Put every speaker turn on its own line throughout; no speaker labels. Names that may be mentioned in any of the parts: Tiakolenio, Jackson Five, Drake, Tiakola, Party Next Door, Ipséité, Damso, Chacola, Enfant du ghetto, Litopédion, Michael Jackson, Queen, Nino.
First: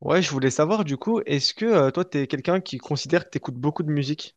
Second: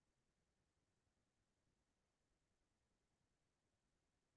Ouais, je voulais savoir du coup, est-ce que toi, t'es quelqu'un qui considère que t'écoutes beaucoup de musique?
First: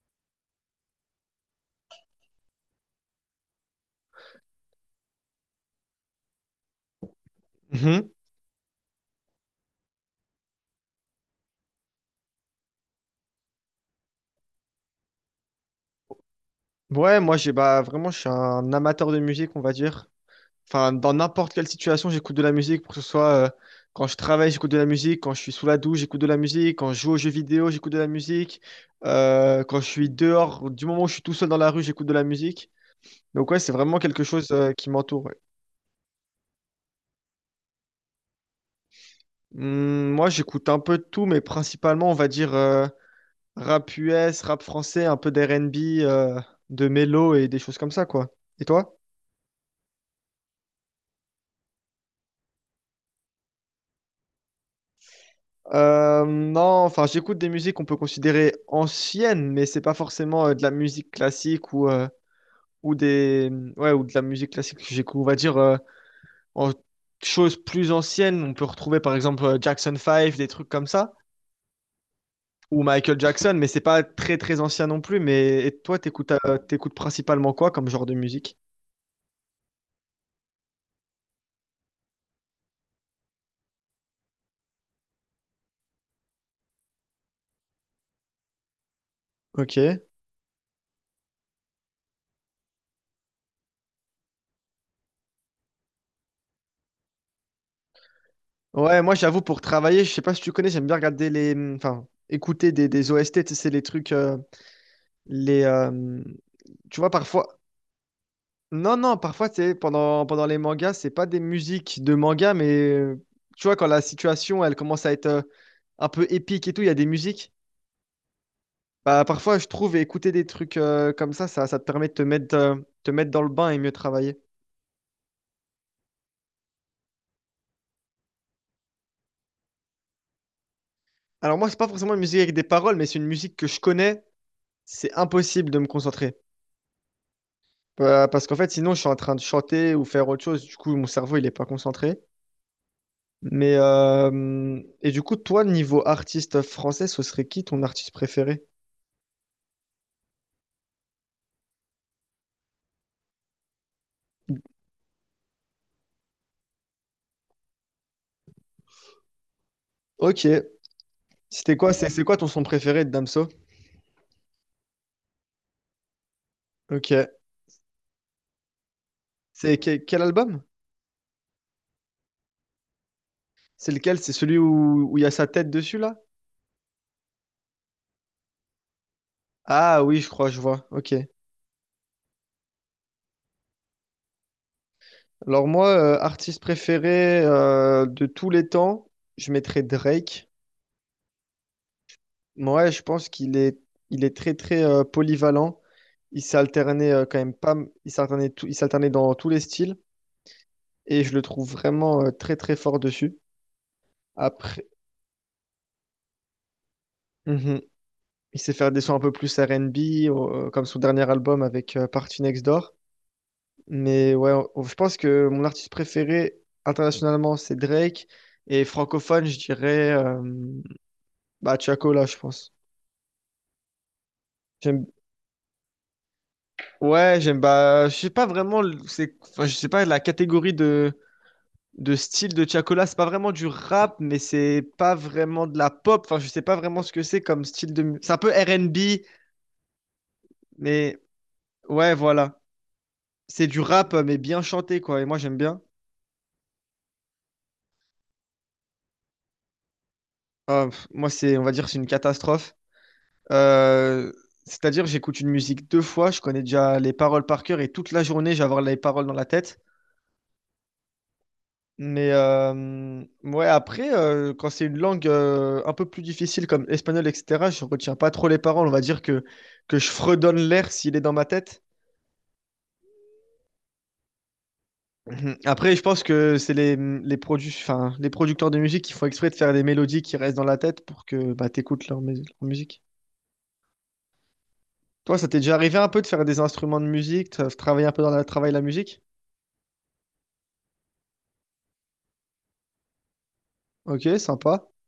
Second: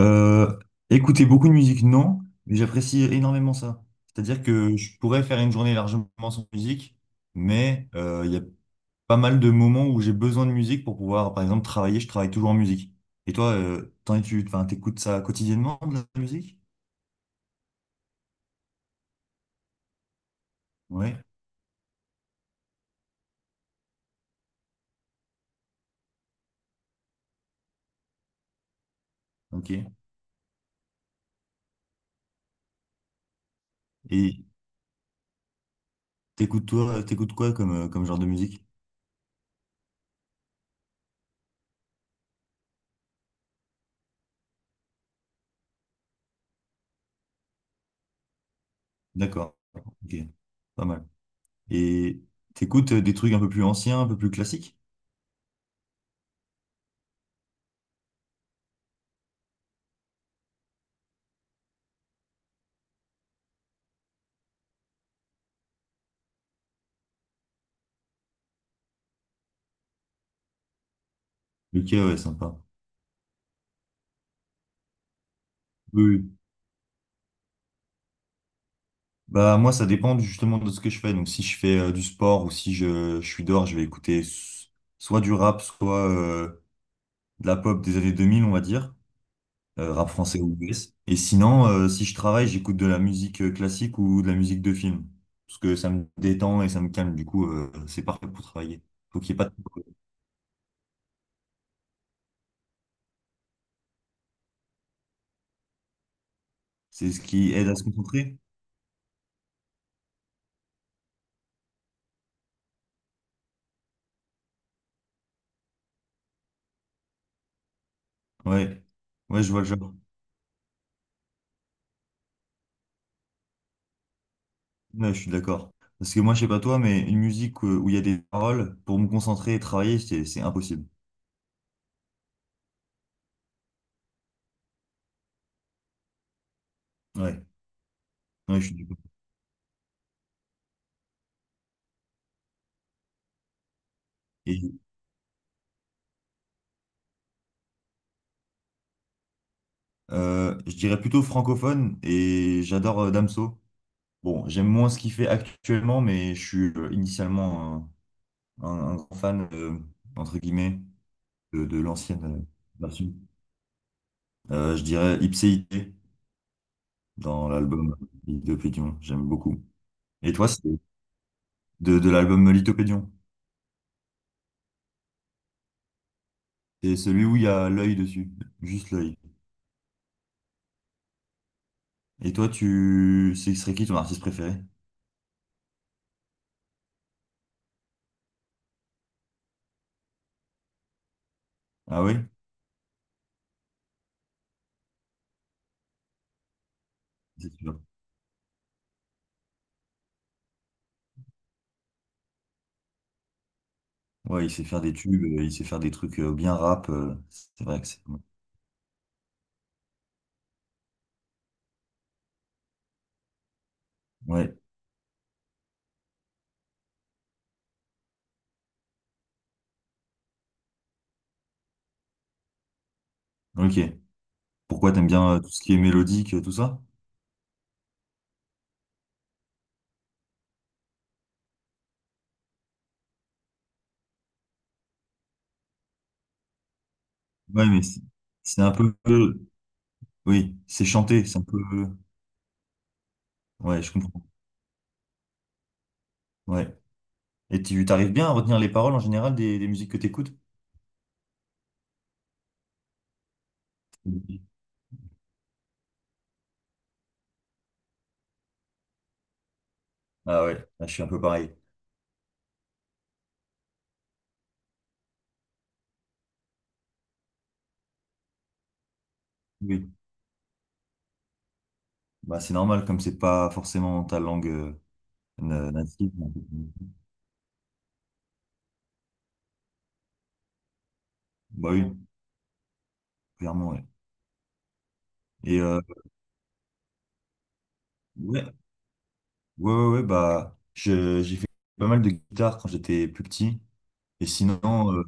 Euh, Écouter beaucoup de musique, non, mais j'apprécie énormément ça. C'est-à-dire que je pourrais faire une journée largement sans musique, mais
Mhm.
il y a pas mal de moments où j'ai besoin de musique pour pouvoir, par exemple, travailler. Je travaille toujours en musique. Et toi, tu, enfin, t'écoutes ça quotidiennement de la musique?
Ouais, moi, j'ai vraiment, je suis un amateur de musique, on va dire. Enfin, dans
Ouais,
n'importe quelle situation, j'écoute de la musique, pour que ce soit quand je travaille, j'écoute de la musique, quand je suis sous la douche, j'écoute de la musique, quand je joue aux jeux vidéo, j'écoute de la musique, quand je
ok.
suis dehors, du moment où je suis tout seul dans la rue, j'écoute de la musique. Donc ouais, c'est vraiment quelque
Et
chose qui m'entoure. Ouais.
t'écoutes toi, t'écoutes quoi comme, comme genre de musique?
Moi, j'écoute un peu de tout, mais principalement, on va dire, Rap US, rap français, un peu d'R&B, euh, de mélo et des choses comme ça, quoi. Et toi?
D'accord, ok, pas mal. Et t'écoutes des trucs un peu plus anciens, un peu plus classiques?
Non, enfin, j'écoute des musiques qu'on peut considérer anciennes, mais c'est pas forcément de la musique classique ou des, ouais, ou de la musique classique. Que J'écoute, on va dire, en choses plus anciennes. On peut retrouver, par exemple, Jackson Five, des trucs comme ça,
Ok, ouais, sympa.
ou Michael Jackson, mais c'est pas très, très ancien non plus. Mais et toi,
Oui, oui.
t'écoutes principalement quoi comme genre de musique?
Bah moi ça dépend justement de ce que je fais. Donc si je fais du sport ou si je, je suis dehors, je vais écouter soit du rap, soit de la pop des années 2000 on va dire,
Ok.
rap français ou US. Et sinon, si je travaille, j'écoute de la musique classique ou de la musique de film. Parce que ça me détend et ça me calme. Du coup, c'est parfait pour travailler.
Ouais, moi
Faut qu'il y ait
j'avoue
pas de
pour travailler, je sais pas si tu connais, j'aime bien écouter des OST, tu sais, c'est les trucs, les, tu
C'est
vois
ce
parfois,
qui aide à se concentrer.
non non, parfois c'est pendant les mangas, c'est pas des musiques de manga, mais tu vois quand la situation elle commence à être un peu épique et tout, il y a des musiques.
Ouais.
Bah
Ouais, je
parfois
vois
je
le genre.
trouve écouter des trucs comme ça, ça te permet de te mettre dans le bain et mieux travailler.
Ouais, je suis d'accord. Parce que moi, je sais pas toi, mais une musique où il y a des paroles, pour me concentrer et travailler, c'est impossible.
Alors moi c'est pas forcément une musique avec des paroles, mais c'est une musique que je connais, c'est impossible de me concentrer.
Ouais.
Bah, parce qu'en
Ouais, je
fait,
suis
sinon,
d'accord.
je suis en train de chanter ou faire autre chose. Du coup, mon cerveau, il est pas concentré.
Et,
Et du coup, toi, niveau artiste français, ce serait qui ton artiste préféré?
je dirais plutôt francophone et j'adore Damso. Bon, j'aime moins ce qu'il fait actuellement, mais je suis initialement un grand fan, entre
Ok.
guillemets,
C'était
de
quoi? C'est
l'ancienne
c'est quoi ton son préféré de
version.
Damso?
Je dirais Ipséité
Ok.
dans l'album Litopédion. J'aime beaucoup.
Quel
Et toi,
album?
c'est de l'album Litopédion.
C'est lequel? C'est celui où il y a sa tête dessus là?
C'est celui où il y a l'œil dessus, juste l'œil.
Ah oui, je crois, je vois. Ok.
Et toi, tu, ce serait qui ton artiste préféré?
Alors moi, artiste préféré de tous les temps, je mettrais Drake.
Ah oui?
Ouais, je pense il est très très polyvalent. Il s'est alterné quand même pas, m- il s'alternait il s'alternait dans tous les styles et je le trouve vraiment très très fort dessus.
Ouais, il sait faire
Après,
des tubes, il sait faire des trucs bien rap. C'est
Mhm,
vrai que c'est.
il sait faire des sons un peu plus R&B comme son dernier album avec Party Next Door. Mais ouais,
Ouais,
je pense que mon artiste préféré internationalement c'est Drake et francophone je dirais Tiako là je pense.
ok. Pourquoi
J'aime,
t'aimes bien tout ce qui est mélodique, tout ça?
ouais j'aime je sais pas vraiment c'est, enfin, je sais pas la catégorie de style de Tiakola. C'est pas vraiment du rap, mais c'est pas vraiment de la pop. Enfin, je sais pas vraiment ce que c'est comme
Ouais, mais
style
c'est
de. C'est un peu
un peu.
R&B,
Oui, c'est
mais
chanté, c'est un peu.
ouais, voilà. C'est du
Ouais, je
rap,
comprends.
mais bien chanté, quoi. Et moi, j'aime bien.
Ouais. Et tu t'arrives bien à retenir les paroles en général des musiques que t'écoutes?
Ah, pff, moi, c'est, on va dire, c'est une catastrophe. Euh,
Oui.
C'est-à-dire, j'écoute une musique deux fois, je connais déjà les paroles par cœur et toute la journée, j'ai avoir les paroles dans la tête.
Ah ouais, là, je suis un peu pareil.
Quand c'est une langue un peu plus difficile comme espagnol, etc., je retiens pas trop les paroles. On va dire
Oui.
que je fredonne l'air s'il est dans ma tête.
Bah, c'est normal, comme c'est pas forcément ta langue
Mhm. Après, je
native.
pense que c'est les producteurs de musique qui font exprès de faire des mélodies qui restent dans la tête pour que bah,
Bah
tu
oui,
écoutes leur musique.
clairement, ouais.
Toi, ça t'est
Et
déjà arrivé un peu de faire des instruments de musique, de travailler un peu dans le
ouais,
travail la musique?
ouais, ouais, ouais, bah, j'ai fait pas mal de guitare quand j'étais plus petit.
Ok,
Et
sympa.
sinon, euh,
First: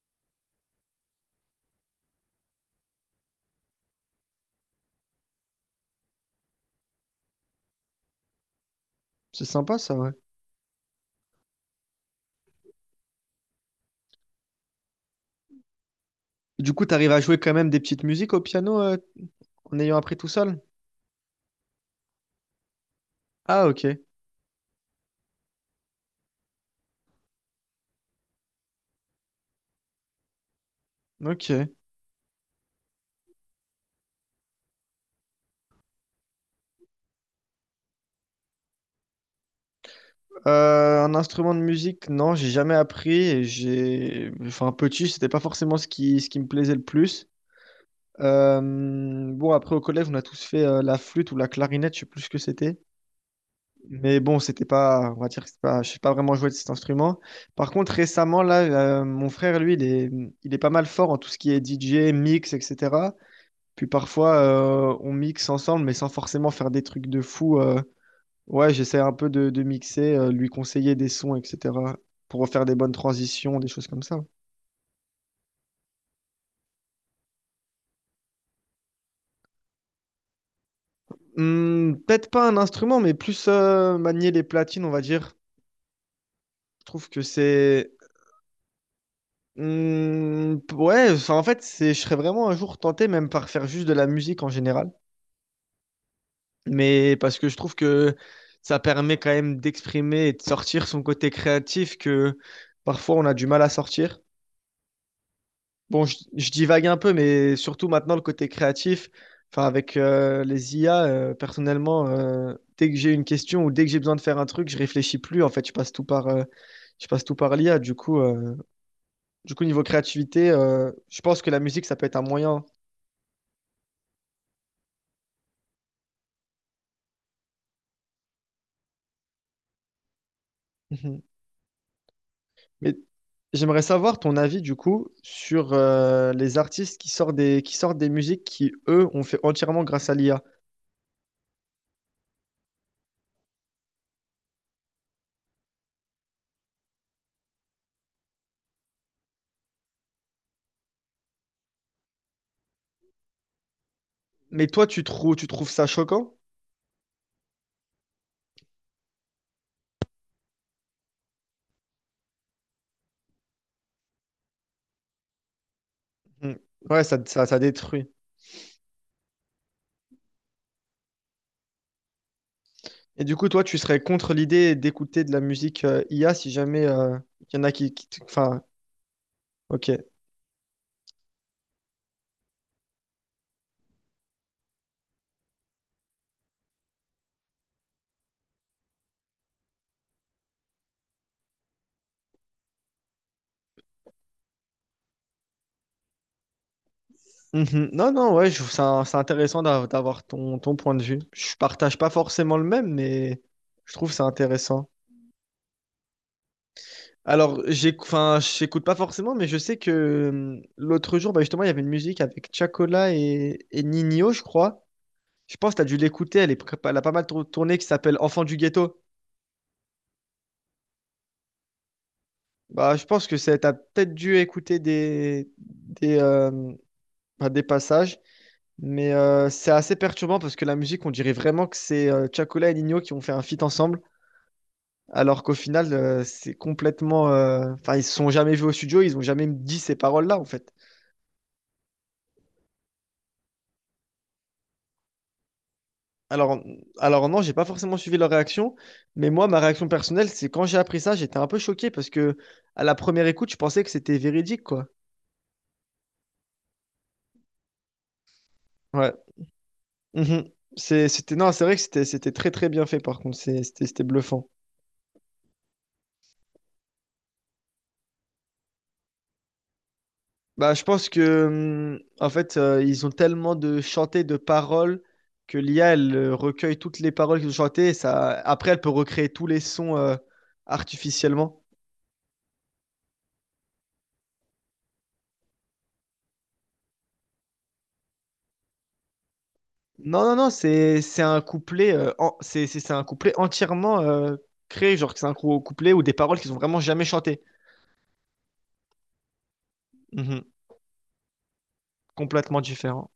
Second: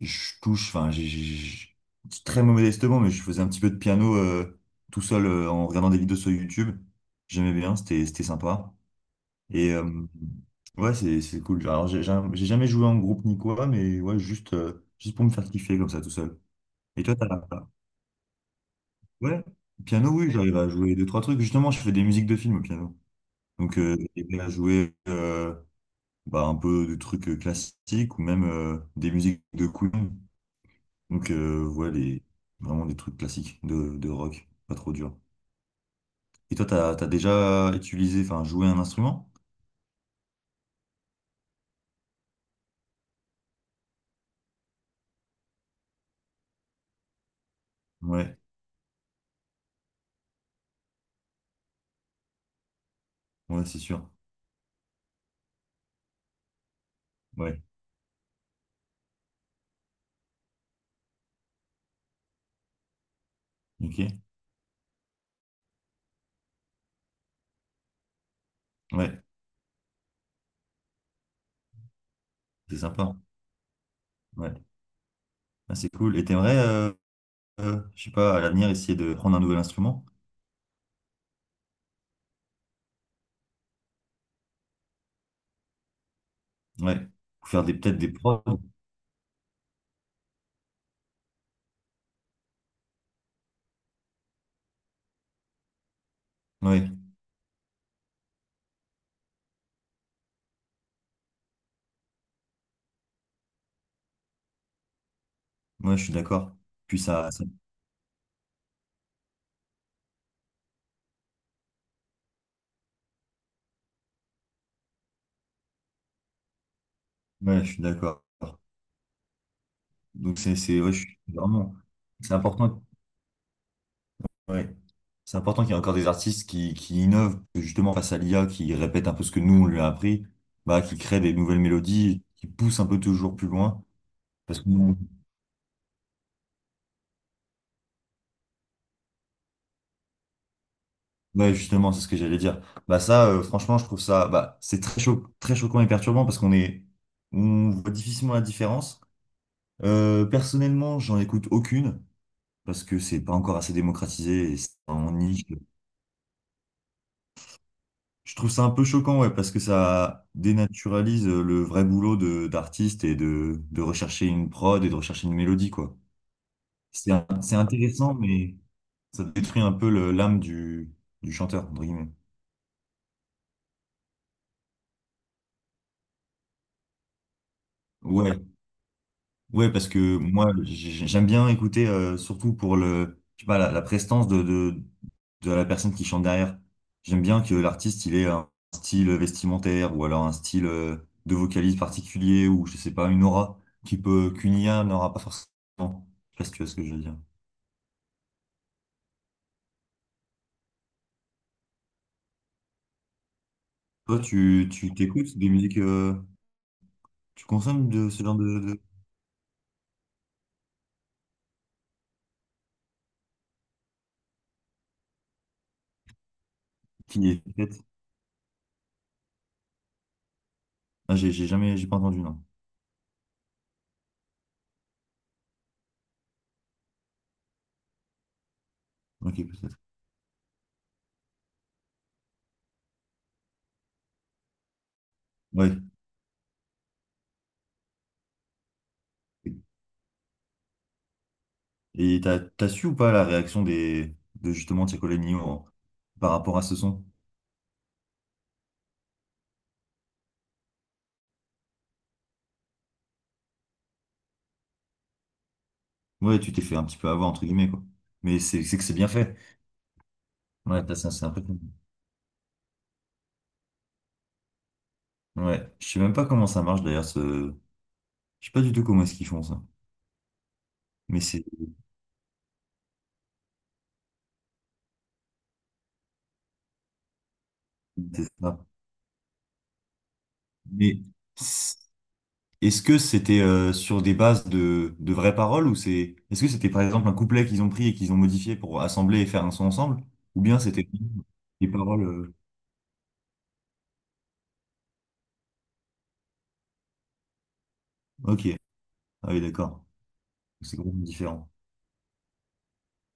je touche, enfin, c'est très modestement, mais je faisais un petit peu de piano tout seul en regardant des vidéos sur YouTube. J'aimais bien, c'était sympa.
C'est
Et
sympa ça, ouais.
ouais, c'est cool. Alors, j'ai jamais joué en groupe ni quoi, mais ouais, juste, juste pour me faire kiffer comme ça tout seul.
Du coup,
Et
t'arrives
toi,
à
t'as.
jouer quand même des petites musiques au piano,
Ouais,
en ayant
piano,
appris tout
oui, j'arrive
seul?
à jouer deux, trois trucs. Justement, je fais des musiques de films au piano.
Ah,
Donc,
ok.
j'ai aidé à jouer. Bah, un peu de trucs classiques ou même des musiques de Queen. Donc,
Ok.
ouais, les, vraiment des trucs classiques de rock, pas trop dur. Et toi, t'as, t'as déjà utilisé, enfin, joué un instrument?
Un instrument de musique, non, j'ai jamais appris. J'ai, enfin, petit, c'était pas forcément ce ce qui me plaisait le plus.
Ouais,
Euh, Après au collège, on a tous fait la flûte ou la clarinette, je sais plus ce que c'était.
ouais, c'est sûr.
Mais bon, c'était pas, on va dire, que c'est pas, je sais pas vraiment jouer de cet instrument.
Ouais,
Par contre, récemment, là, mon frère, il est pas mal fort en tout ce qui est DJ, mix, etc. Puis
ok.
parfois, on mixe ensemble, mais sans forcément faire des trucs de fou. Ouais, j'essaie un
Ouais,
peu de mixer, lui conseiller des sons, etc., pour faire des
c'est
bonnes
sympa.
transitions, des choses comme ça.
Ouais, ah, c'est cool. Et t'aimerais, je sais pas, à l'avenir, essayer de prendre un nouvel instrument?
Peut-être pas un instrument, mais plus manier les platines, on va dire. Je
Ouais,
trouve que
ou faire des,
c'est...
peut-être des prods.
Je serais vraiment un jour tenté même par faire juste de la musique en général.
Ouais,
Parce que je trouve que ça permet quand même d'exprimer et de sortir son côté créatif que parfois on a du mal à sortir.
ouais,
Bon,
je suis
je
d'accord.
divague un
Puis
peu,
ça,
mais surtout maintenant, le côté créatif, enfin, avec les IA, dès que j'ai une question ou dès que j'ai besoin de faire un truc, je réfléchis plus. En fait, je passe tout par
ouais, je
l'IA.
suis d'accord.
Du coup, niveau
Donc,
créativité,
ouais, je suis
je pense que la
vraiment,
musique, ça peut être un
c'est
moyen.
important. Ouais. C'est important qu'il y ait encore des artistes qui innovent, que justement face à l'IA, qui répète un peu ce que nous on lui a appris, bah, qui créent
Mhm.
des nouvelles mélodies, qui poussent un
Mais
peu toujours plus
j'aimerais
loin.
savoir ton
Parce
avis,
que,
du
ouais,
coup, sur les artistes qui sortent des musiques qui, eux, ont fait entièrement grâce à l'IA.
justement, c'est ce que j'allais dire. Bah, ça, franchement, je trouve ça, bah, c'est très choquant et perturbant parce qu'on est, on voit difficilement la différence. Personnellement, j'en écoute aucune parce que c'est pas encore assez démocratisé et
Mais
c'est
toi,
en niche.
tu trouves ça choquant?
Je trouve ça un peu choquant, ouais, parce que ça dénaturalise le vrai boulot de d'artiste et de rechercher une prod et de rechercher une mélodie, quoi.
Mm. Ouais,
C'est
ça détruit.
intéressant, mais ça détruit un peu l'âme du chanteur, entre guillemets.
Et du coup, toi, tu serais contre l'idée d'écouter de la musique IA si jamais il y en a
Ouais,
Enfin,
ouais, parce
ok.
que moi, j'aime bien écouter, surtout pour le, je sais pas, la prestance de la personne qui chante derrière. J'aime bien que l'artiste, il ait un style vestimentaire ou alors un style de vocalise particulier ou, je sais pas, une aura qui peut, qu'une IA n'aura pas forcément. Je sais pas si tu vois ce que je veux dire.
Mhm. Non, non, ouais, je trouve ça, c'est intéressant d'avoir ton, ton point de vue. Je partage pas forcément le même, mais je trouve
Toi,
ça
tu,
intéressant.
tu t'écoutes des musiques, tu
Alors,
consommes de ce genre de
j'écoute pas forcément, mais je sais que l'autre jour, bah, justement, il y avait une musique avec Chacola et Nino, je crois. Je pense que tu as dû l'écouter, elle a pas mal
qui est
tourné,
faite?
qui s'appelle Enfant du ghetto.
Ah, j'ai jamais, j'ai pas entendu, non.
Bah, je pense que tu as peut-être dû écouter des, pas des passages, mais
Ok,
c'est
peut-être.
assez perturbant parce que la musique, on dirait vraiment que c'est Chacola et Nino qui ont fait un feat ensemble, alors qu'au
Ouais.
final, c'est complètement. Enfin, ils se sont jamais vus au studio, ils ont jamais dit ces paroles-là, en fait.
Et t'as, t'as su ou pas la réaction des, de justement par rapport
Alors,
à ce son?
alors non, j'ai pas forcément suivi leur réaction, mais moi, ma réaction personnelle, c'est quand j'ai appris ça, j'étais un peu choqué parce que à la première écoute, je pensais que c'était véridique, quoi.
Ouais, tu t'es fait un petit peu avoir, entre guillemets, quoi. Mais c'est que c'est bien
Ouais.
fait.
Mhm.
Ouais, c'est
C'était non,
impressionnant.
c'est vrai que c'était très très bien fait par contre. C'était bluffant.
Ouais, je sais même pas comment ça marche d'ailleurs, ce je sais pas du tout comment est-ce qu'ils font ça.
Bah, je pense
Mais c'est
que en fait ils ont tellement de chantés de paroles que l'IA elle recueille toutes les paroles qu'ils ont chantées et
c'est
ça
ça.
après elle peut recréer tous les sons
Mais
artificiellement.
c- est-ce que c'était sur des bases de vraies paroles ou c'est... Est-ce que c'était par exemple un couplet qu'ils ont pris et qu'ils ont modifié pour assembler et faire un son ensemble?
Non non
Ou
non,
bien c'était
C'est un
des
couplet
paroles...
euh, en- c'est c'est c'est un couplet entièrement créé, genre que c'est un couplet ou des paroles qu'ils ont vraiment jamais chantées.
Ok, ah oui, d'accord.
Mhm.
C'est complètement différent.
Complètement différent.